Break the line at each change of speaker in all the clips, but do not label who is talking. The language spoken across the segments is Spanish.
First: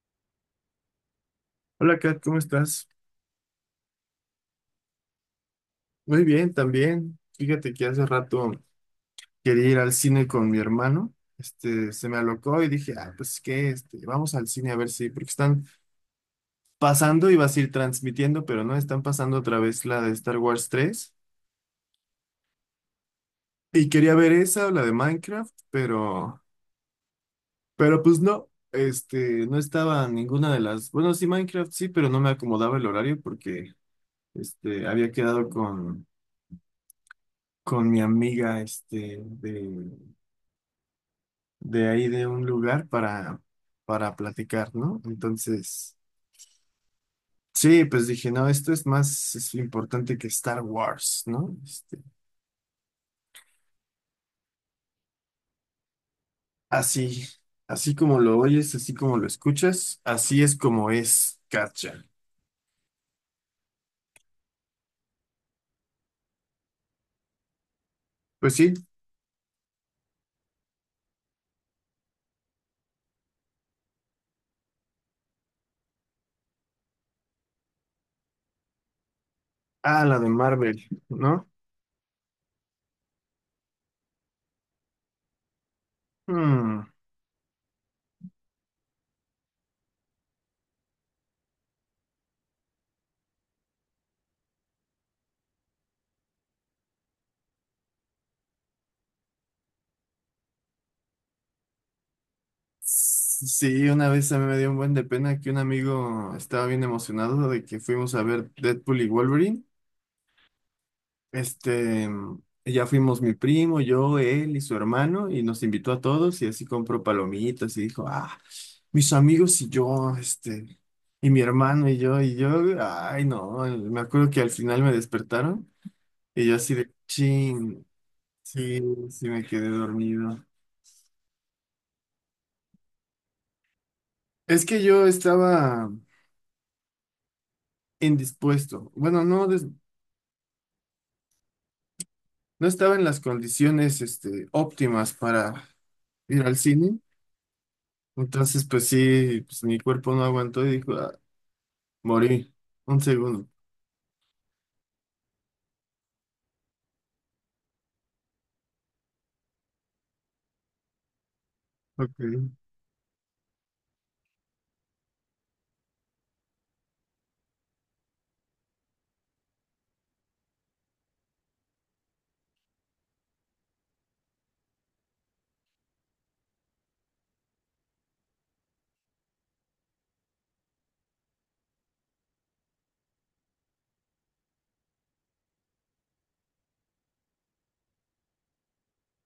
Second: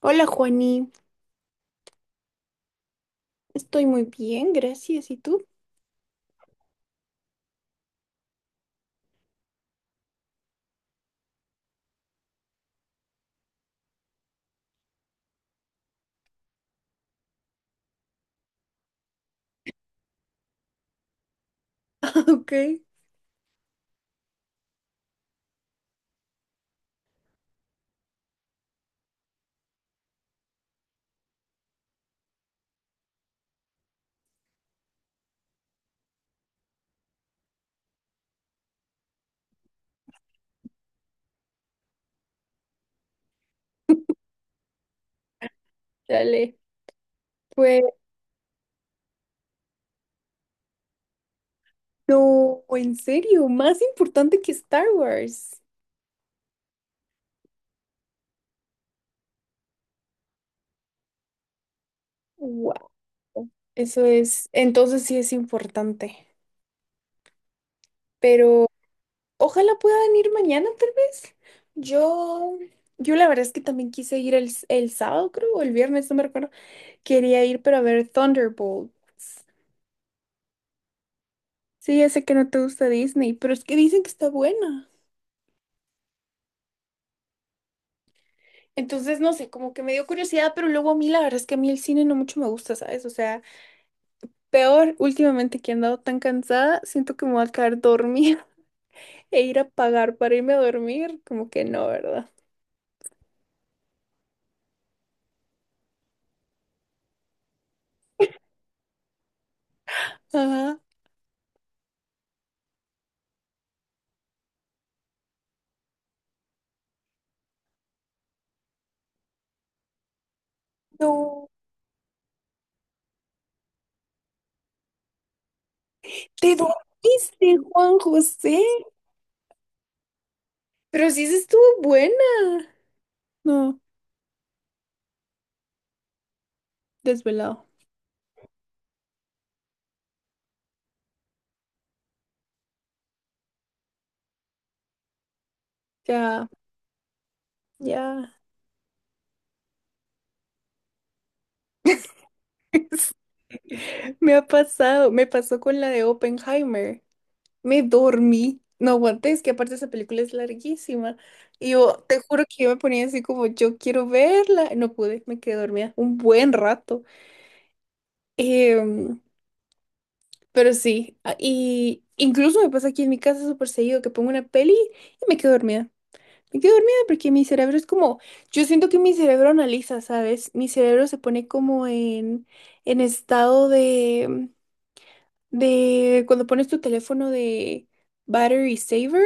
Hola Juani,
Hola Kat, ¿cómo estás?
estoy muy bien, gracias. ¿Y tú?
Muy bien, también. Fíjate que hace rato quería ir al cine con mi hermano. Se me alocó y dije, ah, pues qué, vamos al cine a ver si, porque están pasando, iba a ir transmitiendo, pero no, están pasando otra vez la de Star Wars tres.
Ok,
Y quería ver esa o la de Minecraft, pero pues no, no estaba ninguna de las, bueno, sí, Minecraft sí, pero no me acomodaba el horario porque, había quedado con mi amiga, de ahí de un lugar para platicar, ¿no? Entonces,
dale. Pues
sí, pues dije, no, esto es más es importante que Star Wars, ¿no?
no, en serio, más importante que Star Wars.
Así, así como lo oyes, así como lo escuchas, así es como es, Katja.
Wow, eso es, entonces sí es importante.
Pues
Pero
sí,
ojalá pueda venir mañana, tal vez. Yo, yo la verdad es que también quise ir el sábado, creo, o el viernes, no me recuerdo. Quería ir para ver Thunderbolts.
ah, la de Marvel, ¿no?
Sí, ya sé que no te gusta Disney, pero es que dicen que está buena.
Hmm.
Entonces, no sé, como que me dio curiosidad, pero luego a mí la verdad es que a mí el cine no mucho me gusta, ¿sabes? O sea, peor últimamente que he andado tan cansada, siento que me voy a quedar dormida e ir a pagar para irme a dormir, como que no, ¿verdad?
Sí, una vez a mí me dio un buen de pena que un amigo estaba bien emocionado de que fuimos a ver Deadpool y Wolverine.
Ajá.
Este, ya fuimos mi primo, yo, él y su hermano, y nos invitó a todos, y así compró palomitas, y dijo, ah, mis amigos y yo, y mi
No.
hermano y yo, ay, no, me acuerdo que al final me despertaron, y yo
¿Te
así de,
dormiste,
ching,
Juan José?
sí, sí me quedé dormido.
Pero sí se estuvo buena. No,
Es que yo estaba
desvelado.
indispuesto, bueno, no, no estaba en las condiciones, óptimas para ir
Ya,
al cine,
ya.
entonces, pues sí, pues mi cuerpo no aguantó y dijo, "Ah, morí. Un segundo."
Me ha pasado, me pasó con la de Oppenheimer. Me dormí, no aguanté, es que aparte esa película es larguísima. Y yo te juro
Ok.
que yo me ponía así como, yo quiero verla. No pude, me quedé dormida un buen rato. Em, pero sí, y incluso me pasa aquí en mi casa súper seguido que pongo una peli y me quedo dormida. Me quedo dormida porque mi cerebro es como, yo siento que mi cerebro analiza, ¿sabes? Mi cerebro se pone como en estado de cuando pones tu teléfono de battery saver.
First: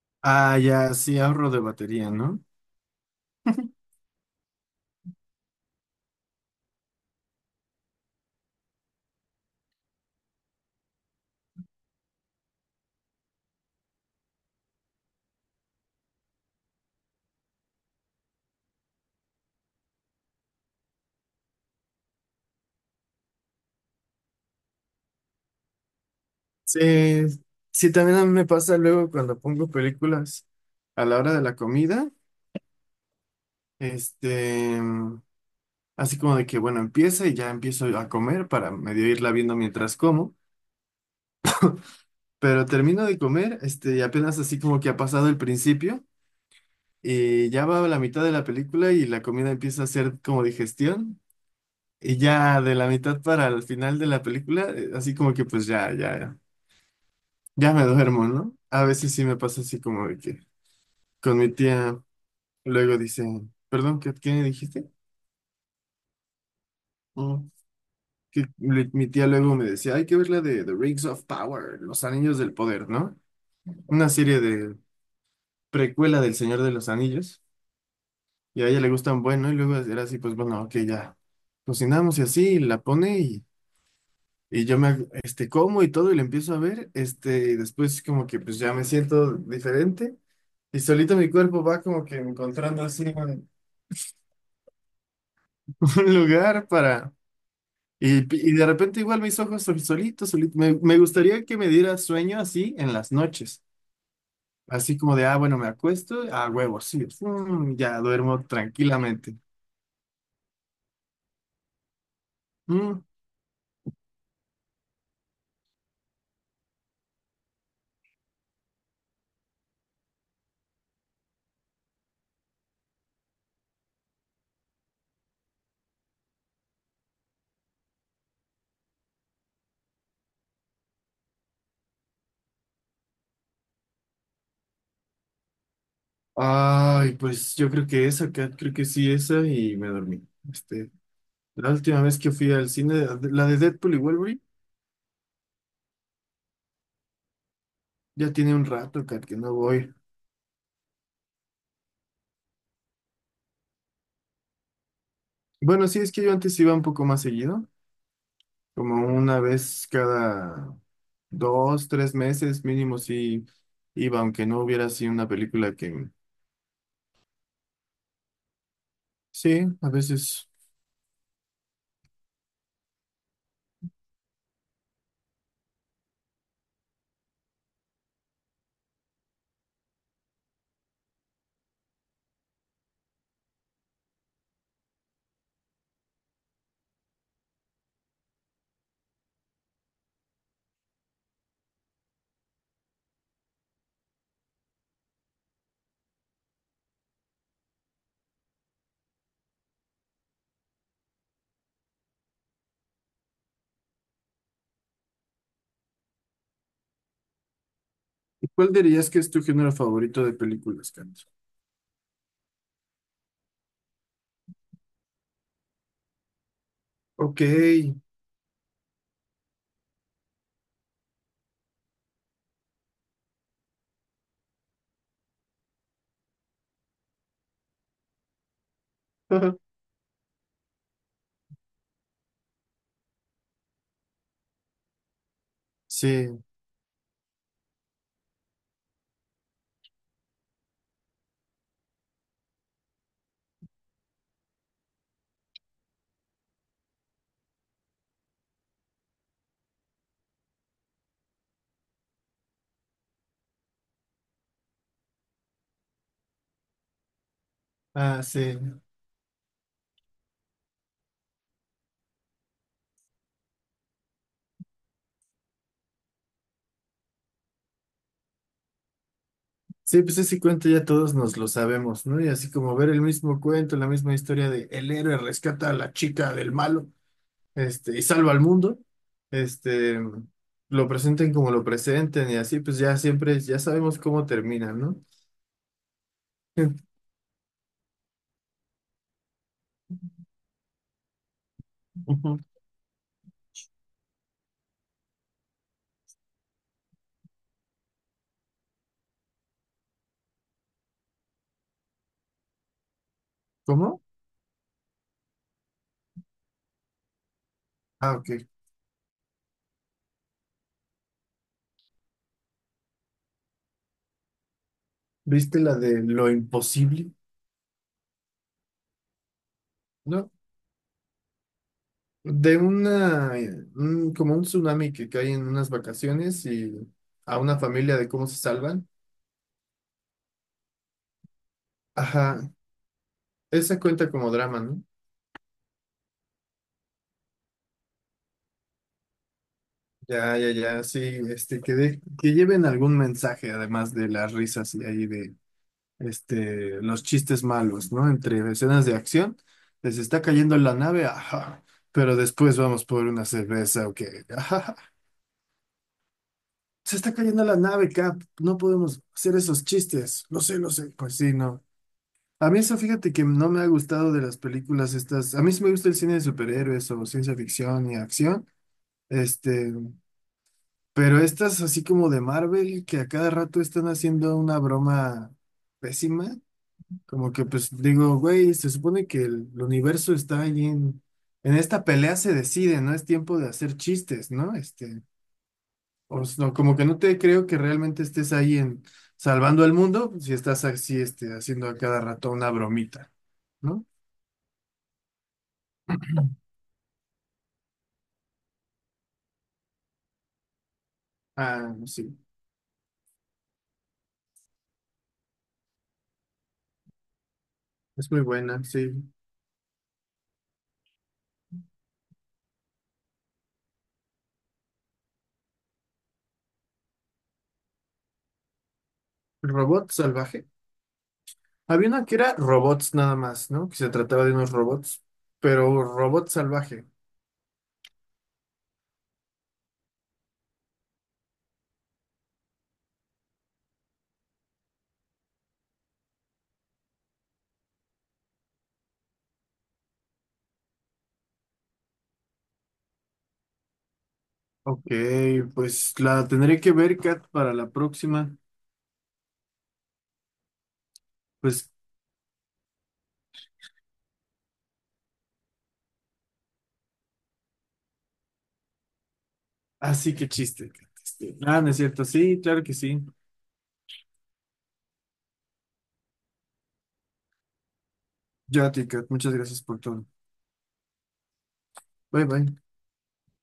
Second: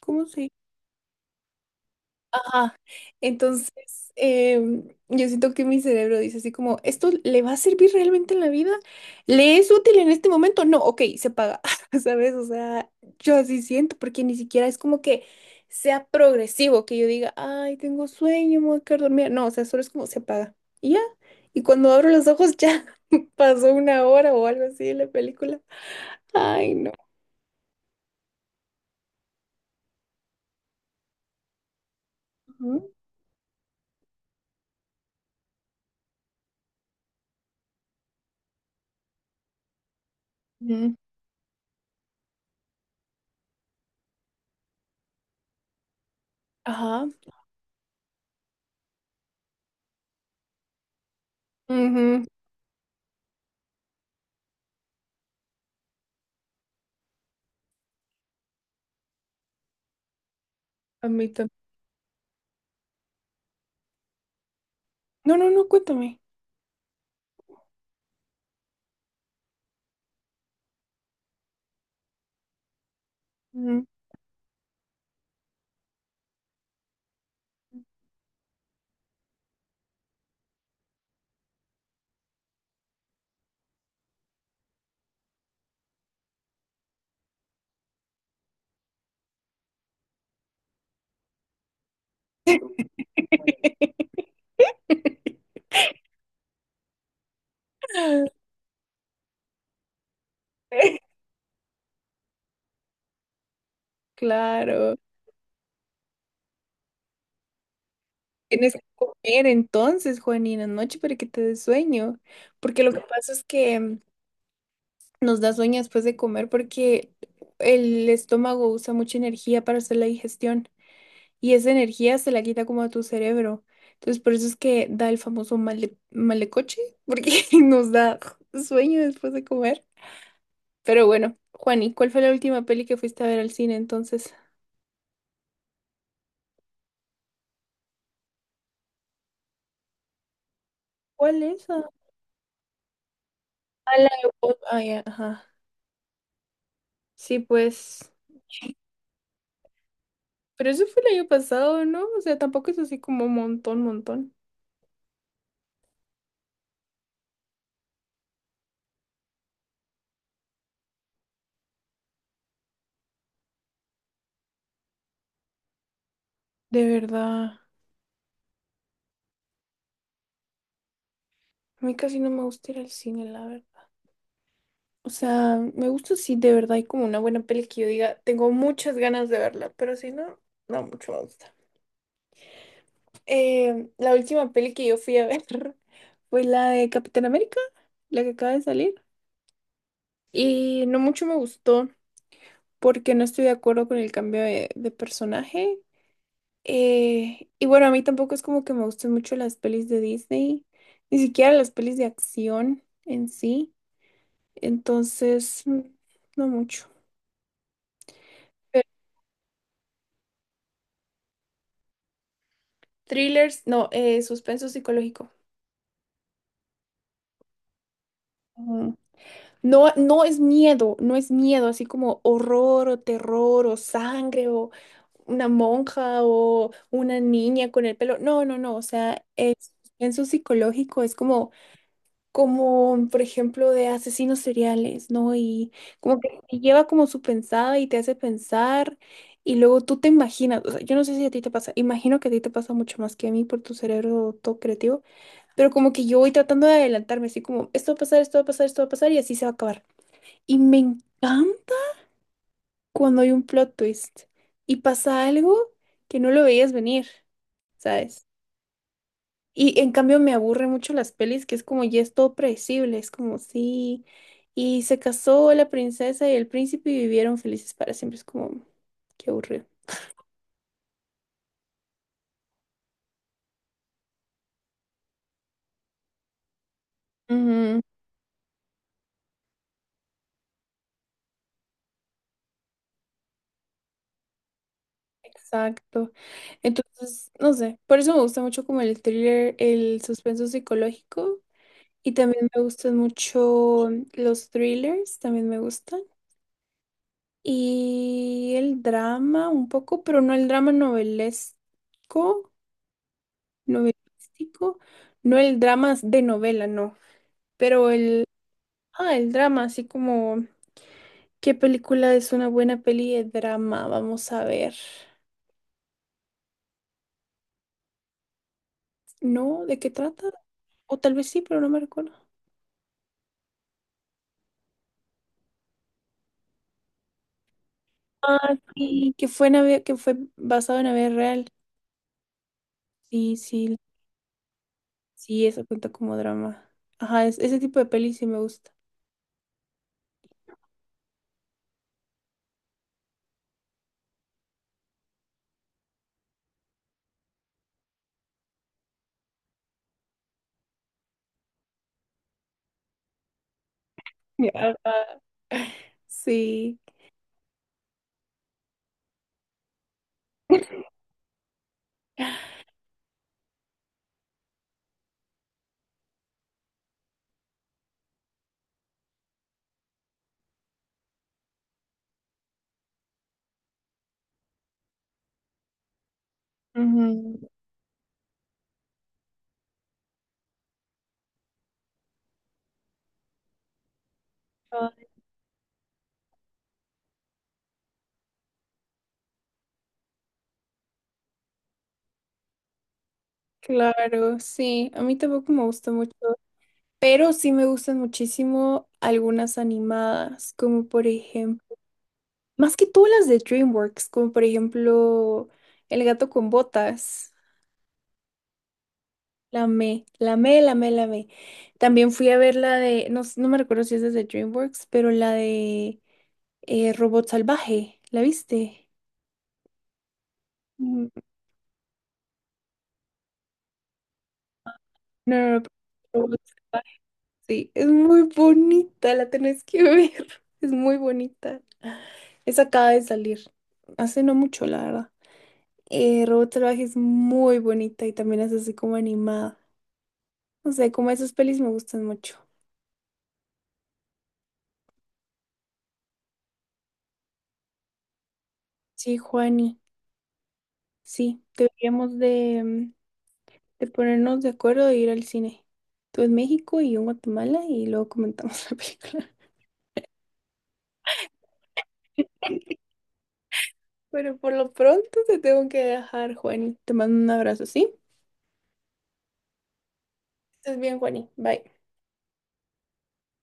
¿Cómo se
Ah, ya, sí, ahorro de batería, ¿no?
Ah, entonces, yo siento que mi cerebro dice así como, ¿esto le va a servir realmente en la vida? ¿Le es útil en este momento? No, ok, se paga, ¿sabes? O sea, yo así siento, porque ni siquiera es como que sea progresivo, que yo diga, ay, tengo sueño, me voy a quedar dormida. No, o sea, solo es como se paga. Y ya, y cuando abro los ojos ya pasó una hora o algo así de la película. Ay, no.
Sí, sí, también a mí me pasa luego cuando pongo películas a la hora de la comida,
Ujú.
este, así como de que, bueno, empieza y ya empiezo a comer para medio irla viendo mientras como,
Ujú.
pero termino de comer, y apenas así como que ha pasado el principio
Ajá.
y ya va a la mitad de la película y la comida empieza a hacer como digestión y
Ujú.
ya de la mitad para el final de la película, así como que pues ya, ya. Ya me duermo, ¿no? A veces sí me pasa así como de que
A mí
con mi
también.
tía luego dice, perdón, ¿qué dijiste?
No, no, no, cuéntame.
Mm, mi tía luego me decía, hay que ver la de The Rings of Power, Los Anillos del Poder, ¿no? Una serie de precuela del Señor de los Anillos. Y a ella le gustan, bueno, y luego era así, pues bueno, ok, ya cocinamos y así, y la pone y yo me, como y todo y la empiezo a ver, y después como que pues ya me siento diferente. Y solito mi cuerpo va como que encontrando así, ¿no? un lugar para... Y, y de repente igual mis ojos solitos, solitos. Me gustaría que me diera sueño así en las noches.
Claro.
Así como de, ah, bueno, me acuesto, ah, huevo, sí, mm, ya duermo
Tienes que
tranquilamente.
comer entonces, Juanina, noche para que te dé sueño. Porque lo que
Mm.
pasa es que nos da sueño después de comer porque el estómago usa mucha energía para hacer la digestión y esa energía se la quita como a tu cerebro. Entonces, por eso es que da el famoso malecoche, porque nos da sueño después de comer. Pero bueno, Juani, ¿cuál fue la última peli que fuiste a ver al cine entonces?
Ay, pues yo creo que esa, creo que sí, esa, y me dormí. Este,
¿Cuál es?
la
Ah,
última vez que fui al cine, la de Deadpool y
la de
Wolverine,
Ah, ya, ajá. Sí, pues.
ya tiene un rato, Kat, que no voy.
Pero eso fue el año pasado, ¿no? O sea, tampoco es así como montón, montón.
Bueno, sí, es que yo antes iba un poco más seguido. Como una vez cada dos, tres meses mínimo sí iba, aunque no hubiera así una película que...
De verdad,
Sí, a veces.
a mí casi no me gusta ir al cine, la verdad. O sea, me gusta si de verdad hay como una buena peli que yo diga, tengo muchas ganas de verla, pero si no, no mucho me gusta. La última peli que yo fui a ver fue la de Capitán América, la que acaba de salir. Y no mucho me gustó porque no estoy de acuerdo con el cambio de personaje. Y bueno, a mí tampoco es como que me gusten mucho las pelis de Disney, ni siquiera las pelis de acción en sí. Entonces, no mucho.
¿Y cuál
Pero
dirías que es tu género favorito de películas, Carlos?
thrillers, no, suspenso psicológico.
Ok.
Ujú. No, no es miedo, no es miedo, así como horror o terror o sangre o una monja o una niña con el pelo. No, no, no, o sea, es suspenso psicológico, es como como por ejemplo de asesinos seriales, ¿no? Y como que
Sí,
te lleva como su pensada y te hace pensar y luego tú te imaginas, o sea, yo no sé si a ti te pasa, imagino que a ti te pasa mucho más que a mí por tu cerebro todo creativo, pero como que yo voy tratando de adelantarme, así como esto va a pasar, esto va a pasar, esto va a pasar y así se va a acabar. Y me encanta cuando hay un plot twist y pasa algo que no lo veías venir,
ah,
¿sabes?
sí.
Y en cambio me aburre mucho las pelis que es como ya es todo predecible, es como sí, y se casó la princesa y el príncipe y vivieron felices para siempre, es como, qué aburrido.
Sí, pues ese cuento ya todos nos lo sabemos, ¿no? Y así como ver el mismo cuento, la misma historia de el héroe rescata a la chica del malo.
Ujú,
Y salva al mundo, este, lo presenten como lo presenten y así, pues ya siempre, ya sabemos cómo termina, ¿no?
exacto.
Ent-
Entonces, no sé, por eso me gusta mucho como el thriller, el suspenso psicológico y
Ujú.
también me gustan mucho los thrillers, también me gustan. Y el drama un poco, pero no el drama novelesco.
¿Cómo?
Novelístico, no el drama de novela, no, pero
Ah,
el,
ok.
ah, el drama, así como, ¿qué película es una buena peli de drama? Vamos a ver.
¿Viste la de lo imposible?
¿No? ¿De qué trata?
¿No?
O tal vez sí, pero no me recuerdo.
De una, como un tsunami que cae en unas vacaciones y a una familia de cómo se
Ah,
salvan.
sí, que fue, que fue basado en la vida real.
Ajá,
Sí, sí,
esa cuenta como drama, ¿no?
sí, eso cuenta como drama. Ajá, ese tipo de peli sí me gusta.
Ya, ya, ya, sí, que lleven algún mensaje además de las risas y ahí los chistes malos, ¿no? Entre escenas de acción, les está cayendo la nave, ajá, pero después vamos por una cerveza, ok,
Ajá.
ajá,
Sí.
se está cayendo la nave, Cap, no podemos hacer esos chistes, lo sé, pues sí, no. A mí eso, fíjate que no me ha gustado de las películas estas, a mí sí me gusta el cine de superhéroes o ciencia ficción y acción, este, pero estas así como de Marvel, que a cada rato están haciendo una broma pésima. Como
Ujú.
que pues digo, güey, se supone que el universo está ahí en esta pelea se decide, no es tiempo de hacer chistes, ¿no?
Ah,
No, como que no te creo que realmente estés ahí en salvando el mundo si estás así, haciendo a cada rato una bromita, ¿no?
claro, sí. A mí tampoco me gusta mucho. Pero sí me gustan muchísimo algunas animadas, como por ejemplo,
Ah, sí,
más que todas las de DreamWorks, como por ejemplo El gato con botas,
es muy buena, sí.
la me. También fui a ver la de, no, no me recuerdo si es de DreamWorks, pero la de Robot Salvaje, ¿la viste?
Robot salvaje.
Mm,
Había una que era robots nada más, ¿no? Que se trataba de unos robots,
No, no, no,
pero
pero
robot
Robot
salvaje.
Salvaje, sí, es muy bonita, la tenés que ver, es muy bonita. Esa acaba de salir, hace no mucho, la verdad. Robot Salvaje es muy bonita y también es así como animada. No sé, como esas pelis me gustan mucho.
Ok, pues la tendré que ver, Kat, para la próxima.
Sí, Juani, sí,
Pues
deberíamos de, de ponernos de acuerdo de ir al cine. Tú en México y yo en Guatemala y luego comentamos la película.
así que chiste. Kat, ah, no es cierto. Sí, claro que sí.
Pero por lo pronto te tengo que dejar, Juani. Te mando un abrazo, ¿sí?
Yo a ti, Kat. Muchas gracias por todo.
Estés bien, Juani. Bye.
Bye, bye.